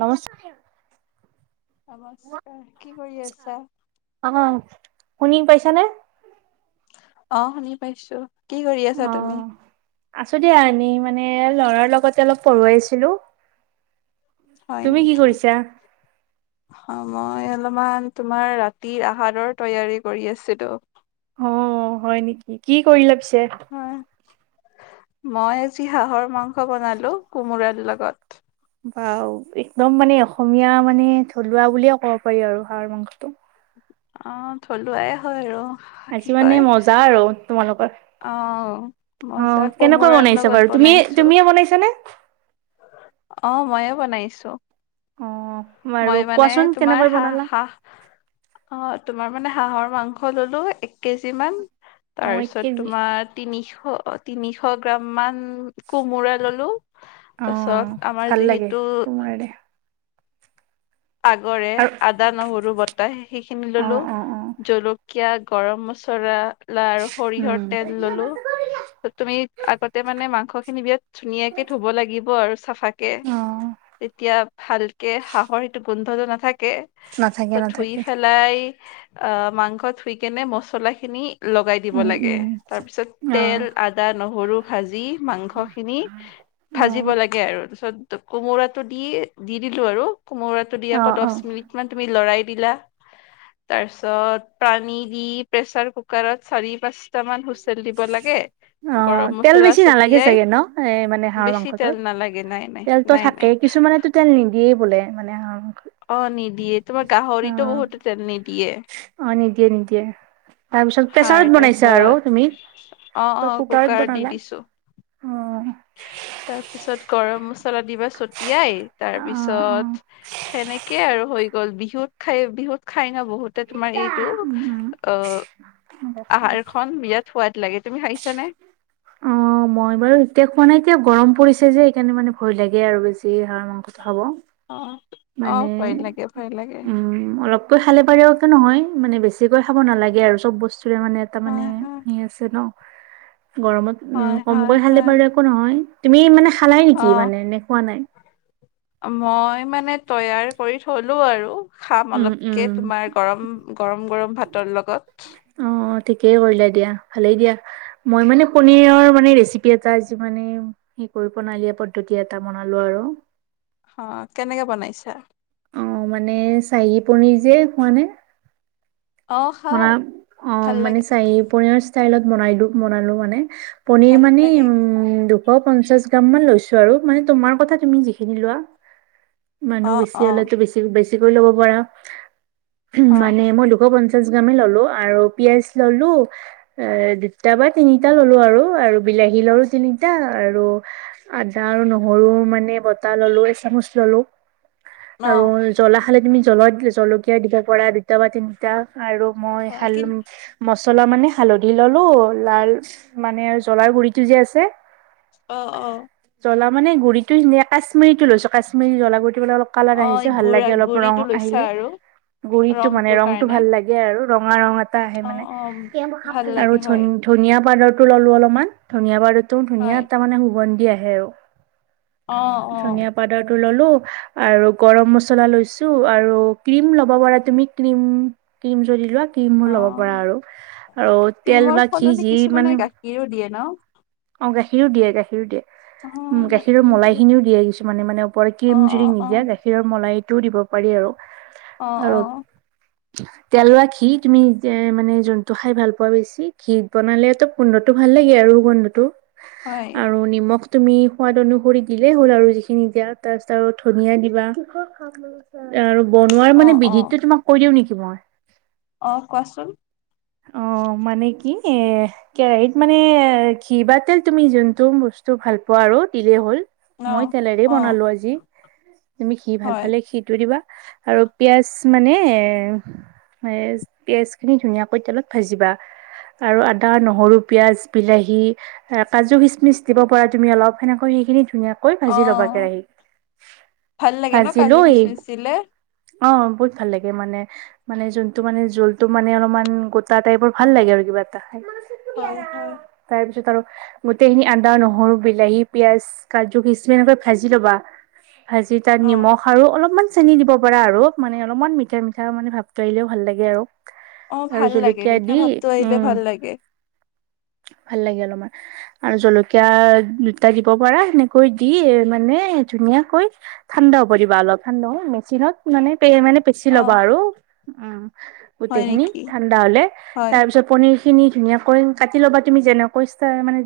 নমস্কাৰ। নমস্কাৰ কি কৰি আছা। অ শুনি পাইছা নে। অ শুনি পাইছোঁ। অ আছো দিয়া এনেই। [unintelligible] মানে ল'ৰাৰ লগতে অলপ পঢ়োৱাইছিলো। হয় নেকি সময় অলপ। অলপমান তোমাৰ ৰাতিৰ আহাৰৰ তৈয়াৰী কৰি আছিলোঁ। অ হয় নেকি কি কৰিলে পিছে। হয়। মই আজি হাঁহৰ মাংস বনালো কোমোৰাৰ লগত। বাও একদম মানে অসমীয়া মানে থলুৱা বুলিয়ে ক'ব পাৰি আৰু হাঁহৰ মাংসটো। অ থলুৱাই হয় আৰু। কি আজি মানে কয় মজা আৰু তোমালোকৰ। অ অ মজা কেনেকৈ কোমোৰাৰ বনাইছা লগত বাৰু তুমিয়ে বনাইছো তুমিয়ে বনাইছা নে। অ মইয়ে বনাইছোঁ। অ। বাৰু মই মানে কোৱাচোন তোমাৰ কেনেকৈ হাঁ বনালা হাঁহ অ। তোমাৰ মানে হাঁহৰ মাংস ল'লো এক কেজি মান। অ এক তাৰপিছত কেজি তোমাৰ তিনিশ তিনিশ গ্ৰাম মান। কোমোৰা ললো অ তাৰপিছত ভাল আমাৰ লাগে যিহেতু। কোমোৰাৰে আগৰে আৰু আদা নহৰু বতা সেইখিনি অ ল'লো অ অ জলক। কীয়া গৰম মচলা আৰ সৰিয়হৰ উম তেল ল'লো। তুমি আগতে মানে মাংস খিনি বিৰাট ধুনিয়াকে ধুব লাগিব আৰু। চাফাকে অ তেতিয়া ভালকে হাঁহৰ সেইটো গোন্ধটো নাথাকে। নাথাকে ধুই নাথাকে। পেলাই আহ মাংস ধুই কেনে মচলা খিনি। লগাই দিব উম লাগে উম। তাৰ পিছত তেল অ', আদা নহৰু ভাজি মাংস খিনি। ভাজিব অ', লাগে আৰু তাৰপিছত। কোমোৰাটো দি দি দিলো আৰু কোমোৰাটো দি আকৌ অ', অ', দহ মিনিট মান তুমি ল'ৰাই। বিলা তাৰপিছত পানী দি প্ৰেচাৰ কুকাৰত চাৰি পাঁচ। কইটামান হুইচেল দিব লাগে। অ', গৰম তেল মছলা বেছি নালাগে ছটিয়াই চাগে ন এ মানে হাঁহৰ বেছি তেল নালাগে নাই নাই নাই নাই। কিছুমানে তেল নিদিয়েই বোলে মানে। মাংসত অ নিদিয়ে তোমাৰ গাহৰিতো অ'। বহুতে তেল নিদিয়ে। অ নিদিয়ে নিদয়ে। তাৰপিছত হয় প্ৰেছাৰত বনাইছা তাৰপিছত আৰু তুমি কুকাৰত বনালা। অ', তাৰপিছত গৰম মছলা দিবা চট। তিয়াই তাৰ অ', অ', পিছত সেনেকে আৰু হৈ। গ'ল বিহুত খাই বিহুত খাই নহ বহুতে তোমাৰ এইটো উম উম। অ। আহাৰ খন বিৰাট সোৱাদ লাগে তুমি খাইছানে। অ মই বাৰু এতিয়া খোৱা নাই এতিয়া গৰম পৰিছে। যে এইকাৰণে মানে ভয় লাগে আৰু বেছি হাঁহ মাংসটো খাব। অ অ মানে ভয় লাগে ভয় লাগে উম অলপ। খালে পাৰও একে নহয় মানে বেছিকৈ খাব নালাগে আৰু চব বস্তু। মানে এটা মানে হয় হয় সেই আছে নহ। গৰমত উম, হয় হয় কমকৈ খালে হয় পাৰো একো নহয় তুমি মানে খালাই অ নেকি মানে না খোৱা নাই। মই মানে তৈয়াৰ কৰি থলো আৰু। খাম উম, অলপকে উম, তোমাৰ গৰম গৰম - গৰম ভাতৰ লগত। অ', ঠিকেই কৰিলা দিয়া ভালেই দিয়া মই মানে পনীৰৰ মানে ৰেচিপি এটা যি মানে পুৰ প্ৰণালী পদ্ধতি এটা বনালো আৰু। অ, কেনেকে বনাইছা। অ, মানে চাহি পনীৰ যে খোৱা নে। অ মানে খাও অ, ভাল মানে লাগে চাৰ পনীৰ ষ্টাইলত বনাই দিও বনালো মানে পনিৰ ভাল মানে লাগে দুশ পঞ্চাছ কটামান লৈছো আৰু মানে তোমাৰ কথা তুমি যিখিনি লোৱা। মানুহ অ বেছি অ হলেতো বেছি - বেছিকৈ ল'ব পাৰা অ', মানে মই দুশ পন ল'লো আৰু পিয়াজ ল'লো এ দুটা বা তিনিটা ল'লো আৰু- আৰু বিলাহী ললো তিনিটা আৰু আদা আৰু নহৰু মানে বতাহ ললো এচামুচ ললো। আৰু অ', জ্বলা খালে তুমি জ্বলা জলকীয়া দিবা পাৰা দুটা বা তিনিটা আৰু মই অ', হাল কিন ম জলা মানে হালধি ললো লাল মানে জ্বলাৰ গুৰিতটো যে আছে। অ - অ। জলা মানেুৰিটো কাশ্মী ৰিটো লৈছো কাশ্মিৰী জলা গুৰি অলপ কালাৰ অ', আহিছে এই ভাল গুৰা লাগে অলপ ৰং গুৰিটো লৈছা আহিলে আৰু গুৰিতটো মানে ৰংটোৰ ৰং টো কাৰণে ভাল লাগে। ৰঙা ৰং এটা আহে অ', মানে অ', স মোৰ ভাল আৰু লাগে হয়, ধনিয়া পাত [unintelligible] টো ললো অলপমান ধুনিয় বাৰুতো ধুনীয়া হয়, এটা মানে সুগন্ধি আহে আৰু। অ', অ', ধনিয় পাউাডাৰ টো ললো আৰু গৰম মছলা লৈছো আৰু আৰু ক্ৰীম ল'ব পাৰা তুমি ক্ৰিম ক্ৰিম যদি লোৱা। ক্ৰীম মো ল'ব পৰা অ', আৰু আৰু তেল বা ঘি যি মানে হেল্ল', অ, গাখীৰো দিয়ে - গাখীৰো দিয়ে। উম, গাখীৰৰ মলাই খিনিও দিয়ে কিছুমানে মানে মানে ওপৰত অ', ক্ৰীম জুৰি অ', নিদিয়া অ', গাখীৰৰ মলাই টো দিব পাৰি আৰু। অ - আৰু অ। তেল বা ঘি তুমি এ মানে জোনটো খাই ভাল পোৱা বেছি ঘি বনালে তো গুন্ধাটো ভাল ভাল লাগে আৰু গন্ধতটো হয়, আৰু নিমখ। তুমি সোৱাদ অনুসৰি দিলেই হ'ল আৰু যিখিনি দিয়া তাৰপিছত আৰু ধনিয়া দিবা। বনোৱাৰ মানে অ', অ', বিধিতটো তোমাক কৈ দিও নেকি মই। অ, কোৱাচোন। অ, মানে কি? এ কেৰাহীত মানে ঘি বা তেল তুমি যোনটো বস্তু ভাল পোৱা আৰু দিলেই হ'ল। মই অ', তেলেৰে অ', বনালো আজি তুমি ঘি ভাল হয়, পালে ঘিটো দিবা। আৰু পিয়াজ মানে এ পিয়াজ খিনি ধুনীয়া কৈতালত ভাজিবা। আৰু আদা নহৰু পিয়াজ বিলাহী কাজু খচমিচ দিব পাৰা তুমি অলপ সেনেকৈ সেইখিনি ধুনাকৈ ভাজি ল'বা অ', কেৰাহী ভাল লাগে ন কাজু ভাজিলৈ খিচমিচ দিলে? অ, বহুত ভাল লাগে মানে - মানে যোনটো মানে জোলটো মানে অলপমান গোটা টাইপৰ ভাল লাগে আৰু কিবা এটা হয়, হয়, তাৰপিছত আৰু [unintelligible] গোটেইখিনি আদা নহৰু বিলাহী পিয়াজ কাজু কিছুমান এনেকৈ ভাজি ল'বা। ভাজি তাত অ', নিমখ আৰু অলপমান চেনি দিব পাৰা আৰু মানে অলপমান মিঠা - মিঠা মানে ভাবটো আহিলেও ভাল লাগে আৰু। অ', আৰু ভাল লাগে জলকীয়া মিঠা দি ভাৱটো আহিলে উম, ভাল লাগে ভাল লাগিল অলমাৰ আৰু জলকীয়া দুটা দিব পাৰা সেনেকৈ দি মানে ধুনীয়াকৈ ঠান্দা হ'ব দিবা অলপ ঠান্দ হ মেচিনত মানে মানে পিচি ল'বা অ', আৰু উম হয় গোটেইখিনি নেকি? ঠাণ্ডা হলে হয়। তাৰ পিছত পনিৰ খিনি ধুনীয়াাকৈ কাটি ল'বা তুমি যেনেকৈা মানে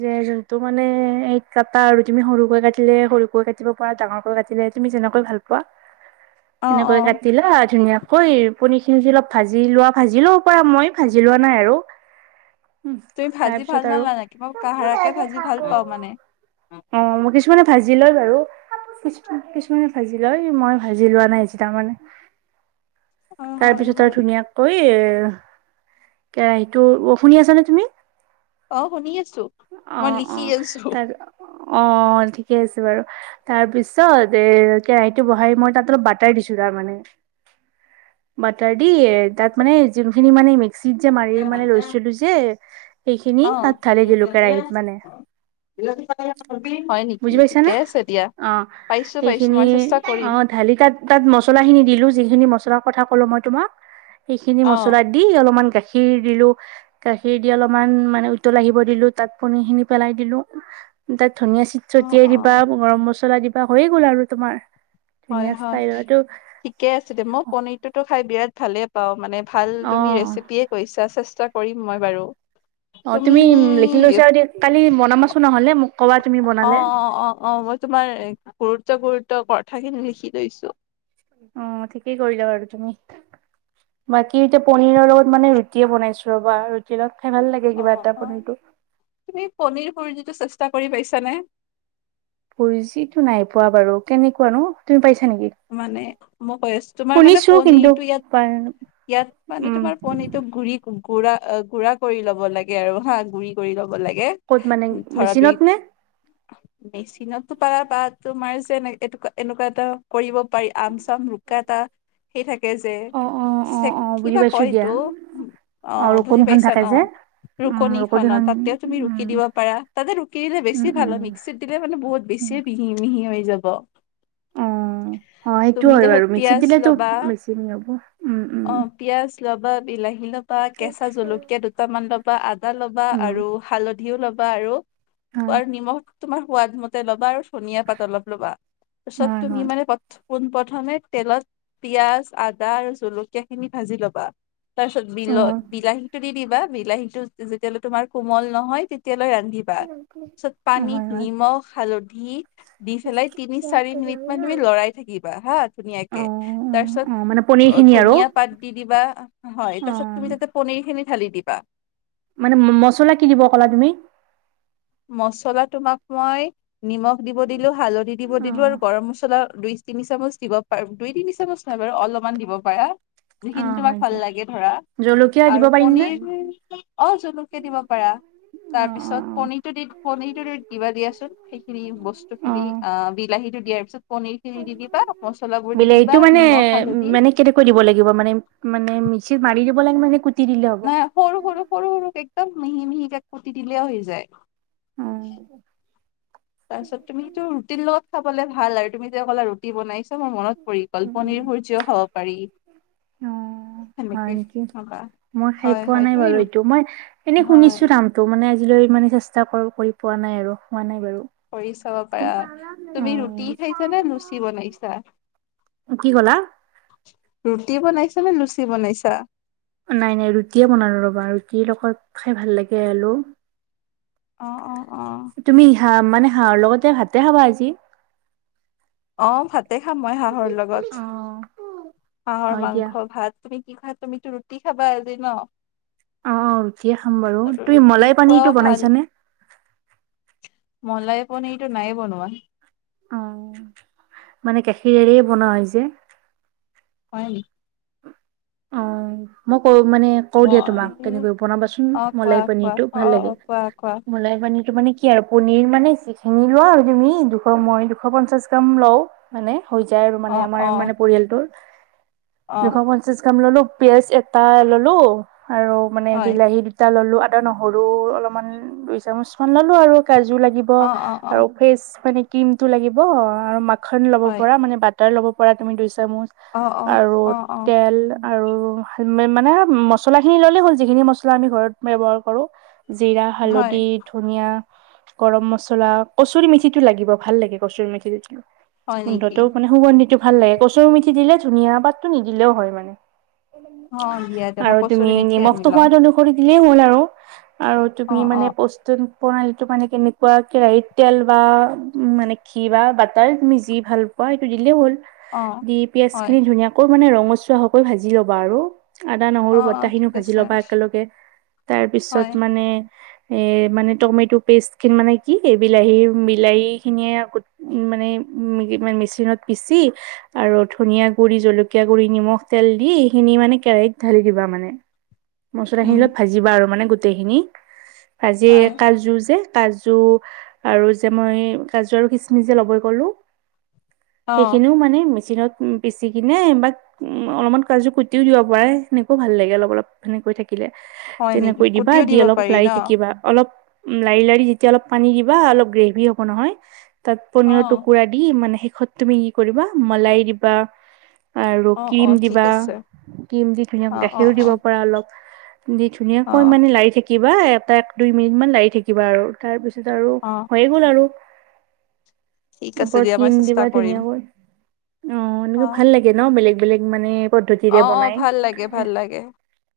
যে যোনটো মানে এই কটা আৰু তুমি সৰুকৈ কাটি ল সৰুকৈ কাটিব প পৰা ডাঙৰকৈ কাটিলে তুমি যেনেকৈ ভাল পোৱা অ অ এনেকৈ কাটিলা ধুনীয়া ঐ পনীৰ খিনিি অলপ ভাজি লোৱা ভাজি লব পাৰা মই ভাজি লোৱা নাই আৰু তুমি ভাজি ভাল তাৰপিছত আৰু নালাগে মই কাহাৰাকে ভাজি ভাল পাওঁ মানে অ ম কিছুমানে ভাজি লয় বাৰু কি কিছুমানে ভাজি ল মই ভাজি লোৱা নাই যে তাৰমানে অ তাৰ হয় পিছত আৰু হয় ধুনীয়াকৈ এ কেৰাহীতটো শুনি আছ নে অ শুনি আছো অ মই অ লিখি আছো তাৰ অ ঠিকে আছে বাৰু তাৰপিছত এ কেৰাহিটো বহাই মই তাত অলপ বাটাৰ দিছো আৰু তাৰ মানে বাটাৰ দি এ তাত মানে যোনখিনি মানে মিক্সিত যে মাৰি মানে ৰৈলো যে সেইখিনি অ তাত থালে জ লোকেৰাহত মানে হয় নেকি বুজি ঠিকে পাইছাানে আছে দিয়া অ পাইছো পাইছো সেইখিনি মই চেষ্টা কৰিম অ ঢালি তাত তাত মছলাখিনি দিলোঁ যিখিনি মছলা কথা কলো মই তোমাক সেইখিনি অ মছলা দি অলপমান গাখীৰ দিলো গা খে দি অলপমান মানে উতল আহিব দিলো তাত পনী খিনি পেলাই দিলো তাত ধনীয়া চিট অ ছটিয়াই অ দিবা গৰম মছলা দিবা হৈয়ে গ'ল আৰু তোমাৰ হয় ধুনীয়া হয় ষ্টাইলতো ঠিকে আছে দে মই পনিৰটোতো খাই বিৰাট ভালে পাওঁ মানে ভাল অ তুমি ৰেচিপিয়ে কৈছা চেষ্টা কৰিম মই বাৰু অ তুমি লিখি লৈছা আৰু কালি মনামাছোন নহলে মোক ক'বা তুমি অ বনালে অ অ অ মই তোমাৰ গুৰুত্ব গুৰুত্ব কথাখিনি লিখি লৈছো অ ঠিকেই কৰিলা আৰু তুমি বাকী এতিয়া পনিৰৰ লগত মানে ৰুটিয়ে বনাইছো ৰ'বা ৰুটিৰ লগত খাই ভাল লাগে অ কিবা এটা অ পনীৰটো তুমি পনিৰ সুৰি যিটো চেষ্টা কৰি পাইছানে পু যিতো নাই পোৱা বাৰু কেনেকুৱা নো তুমি পাইছা নেকি মানে বয় তোমাৰ মানে শুনিছো কিন্তু পনীৰটো ইয়াত ইয়াত মানে উম তোমাৰ পনীৰটোো ঘুৰি কম গুৰা গুৰা কৰি ল'ব লাগে আৰু হা গুৰি কৰি ল'ব লাগে ক'ত মানে ধৰা দুই মেচিনত নে মেচিনতো পালা বা তোমাৰ যে এ এ এনেকুৱা এটা কৰিব পাৰি আম চাম ৰুকা এটা সেই থাকে যে অ অ অ চ অ বুজি কিবা পাইছো কয় দিয়া সেইটো অ অ বুজি ৰুকনিখন পাইছা থাকে ন যে উম ৰুকনি খনত ৰুকনিখন তাতেও তুমি উম ৰুকি দিব পা তাতে ৰুকি দিলে উম বেছি ভাল হয় উম মিক্সিত দিলে মানে বহুত বেছি উম প মিহি মিহি হৈ যাব অ অ সেইটো তুমি হয় তখত বাৰু মিক্সিত পিয়াজ দিলেতো লবা বেছি হেৰি হ'ব উম উম অ পিয়াজ ল'বা বিলাহী ল'বা কেঁচা জলকীয়া দুটামান ল'বা আদা ল'বা উম আৰু হালধি দিিও ল'বা আৰু হয় আৰু নিমখ তোমাৰ সাদ মতে ল'বা আৰু ধনিয়া পাত অলপ ল'বা তাৰপিছত হয় তুমি হয় মানে প পোনপ্ৰথমে তেলত পিয়ঁয়াজ আদা আৰু জলকীয়া খিনি ভাজি ল'বা তাৰপিছত অ বিলত বিলাহীতটো দি দিবা বিলাহীতটো যেতিয়াললে তোমাৰ কোমল নহয় তেতিয়া লৈ ৰান্ধিবা তাৰপিছত হয় পানীত হয় নিমখ হালধি দি পেলাই তিনি চাৰি মিনিট মান তুমি লৰাই থাকিবা হা অ অ ধুনীয়াকে তাৰপিছত অ মানে পনিৰ খিনি আৰু ধনিয়া পাত দি দিবা হয় অ তাৰছত তুমি যাতে পনিৰ খিনি ঢালি দিবা মানে মচলা কি দিব ক'লা তুমি মছলা তোমাক মই নিমখ দিব দিলো হালধি দিব অ দিলো আৰু গৰম মছলাই তিনি চামুচ দিব প দুই তিনি চামুচ নহয় বাৰু অলপমান দিব পাৰা অ হয় দিয়া [unintelligible] জলকীয়া দিব আৰু পাৰিম নে পনিৰ অ জলকীয়া দিব পাৰা অ অ তাৰপিছত পনিৰ পনীৰ টো ত কিবা দিয়াচোন সেইখিনি বস্তু খিনি অ বিলাহীতো দিয়াৰ পিছত পনিৰ খিনি দি দিবা মচলা বোৰ দি বিলাহীটো দিবা মানে নিমখ হালধি মানে কেনেকৈ দিব লাগিব মানে মানে মিকচিত মাৰি দিব লাগে মানে দিলে হ'ব অ নাই সৰু সৰু সৰু সৰুক একদম মিহি মিহিকাক কুতি দিলে হৈ যায় উম তাৰপিছত তুমিটো ৰুটিৰ লগত খাবলে ভাল আৰু তুমি যে অলা ৰুটি বনাইছা মোৰ মনত পৰি উম উম পনিৰ সূৰ্যও খাব পাৰি অ হয় সেনেকে নেকি ভাবা মই খাই হয় পোৱা হয় নাই তুমি বাৰু ৰু এইটো মই এনেই হয় শুনিছো নামটো মানে আজিলৈ ইমাপে চেষ্টা কৰি পোৱা নাই আৰু হোৱা নাই বাৰু কৰি চাব পাৰা তুমি ৰুটি খাইছা নে লুচি বনাইছা অ কি ক'লা ৰুটি বনাইছা নে লুচি বনাইছা নাই নাই ৰুটিয়ে বনালো ৰ'বা ৰুটিৰ লগত খাই ভাল লাগে আৰু অ অ অ হা মানে হাঁহৰ লগতে ভাতে খাবা আজি অ ভাতে খাম মই হাঁহৰ লগত অ হাঁহৰ হয় দিয়া মাংস ভাত তুমি কি হয় তুমিতো ৰুটি খাবা আজি ন অ অ ৰুটিয়ে খাম বাৰু তুমি ৰুটি মলাই খোৱাও পানীৰটো ভাল বনাইছানে মলাইই পনীটো নাই বনোৱা অ মানে গাখীৰে বনোৱা হয় যে হয় অ মই কৰো মানে কও দিয়া মই তোমাক তেনেকৈ বনাবাচোন অ কোৱা মলাই কোৱা পানীৰটো অ ভাল লাগে অ কোৱা কোৱা মলাই পানীৰটো মানে কি আৰু পনীৰ মানে যিখিনি লোৱা আৰু তুমি দুশ মই দুশ পঞ্চাশ গ্ৰাম লও মানে হৈ যায় আৰু মানে অ', আমাৰ অ', মানে পৰিয়ালটোৰ দুশ অ', পঞ্চাশ গ্ৰাম ললো পিয়াজ এটা ললো আৰু মানে হয়, বিলাহী দুটা ললো আদা নহৰু অলপমান দুই চামুচ মান ললো আৰু কাজু লাগিব অ', অ', আৰু অ', ফেচ মানে ক্ৰীম টো লাগিব আৰু মাক মাখন ল'ব হয়, পৰা মানে বাটাৰ ল'ব পৰা তুমি দুই চামুচ অ', অ', আৰু অ', অ', তেল আৰু মানে মছলা খিনি ললেই হ'ল যিখিনি মছলা আমি ঘৰত ব্যৱহাৰ কৰো জিৰা হয়, হালধি ধনিয়া গৰম মছলা কচৰি মেথিটো লাগিব ভাল লাগে কচুৰি মেথিটো হয় নেকি? গোন্ধটো মানে সুগন্ধিটো ভাল লাগে কচুৰ মিঠি দিলে ধুনীয়া পাতটো নি দিলেও হয় মানে অ', দিয়া দিয়া মই আৰু কচুৰি তুমি মেথি আনি নিমখটো ল'ম, সোৱাদ অনুসৰি এনে হ'ল আৰু আৰু তুমি অ', মানে অ', প্ৰস্তুত প্ৰণালীটো মানে কেনেকুৱা কেৰাহীত তেল বা উ মানে ঘি বা বাটাৰ মিজি ভাল অ এইটো দিলেই হ'ল অ'। দি পিয়াজ হয়, খিনি ধুনীয়াকৈ মানে ৰঙচুৱা হকৈ ভাজি ল'বা আৰু আদা অ', নহৰু অ', বতাহখিনিও ঠিক ভাজি আছে, ল'বা একেলগে তাৰ পিছত হয়, মানে এৰ মানে টমেট পেষ্ট খিন মানে কি এই বিলাহী বিলাহী খিনিয়ে আগত মানে মানে মেচিনত পিচি আৰু ধনিয়া গুৰি জলকীয়া জলকীয়া গুৰি নিমখ তেল দি এইখিনি মানে কেৰাহীত ঢালি দিবা মানে মচলা খিনি উম, অলপ ভাজিবা আৰু মানে গোটেইখিনি ভাজি হয়, কাজো যে কাজু আৰু যে মই কাজু আৰু কিচমিচে ল'বই গলো অ'। সেইখিনিও মানে মেচিনত পিচি কিনে বা উম অলপমান কাজু কুটিও দিব পাৰে সেনেকেও ভাল লাগে অলপ অলপ সেনেকৈ থাক থাকিলে হয় নেকি? তেনেকৈ দিবা কুটিও দি দিব অলপ পাৰি ওলাৰি ন? থাকিবা অলপ উ লাৰি লাৰি যেতিয়া অলপ পানী দিবা অলপ গ্ৰেভি হ'ব নহয় তাত পনীৰৰ অ', টুকুৰা দি মানে ত তুমি কি কৰিবা মলাই দিবা আৰু অ', অ', ক্ৰীম ঠিক দিবা আছে, ক্ৰীম দি ধুনীয়া অ', অ', গাখীৰো দিব অ', পাৰা অলপ দি ধুনীয়াকৈ অ', মানে লাৰি থিবা এটা এক দুই মিনিট মমান লাগি থাকিবা আৰু তাৰ পিছত আৰু অ', হৈয়ে গ'ল আৰু ঠিক আছে ওপৰত দিয়া মই স্কিম চেষ্টা দিবা কৰিম, ধুনীয়াকৈ অ এনেকা অ', ভাল লাগে ন বেলেগ বেলেগ মানে পদ্ধতিৰে অ', অ', বনাই, ভাল লাগে, ভাল লাগে,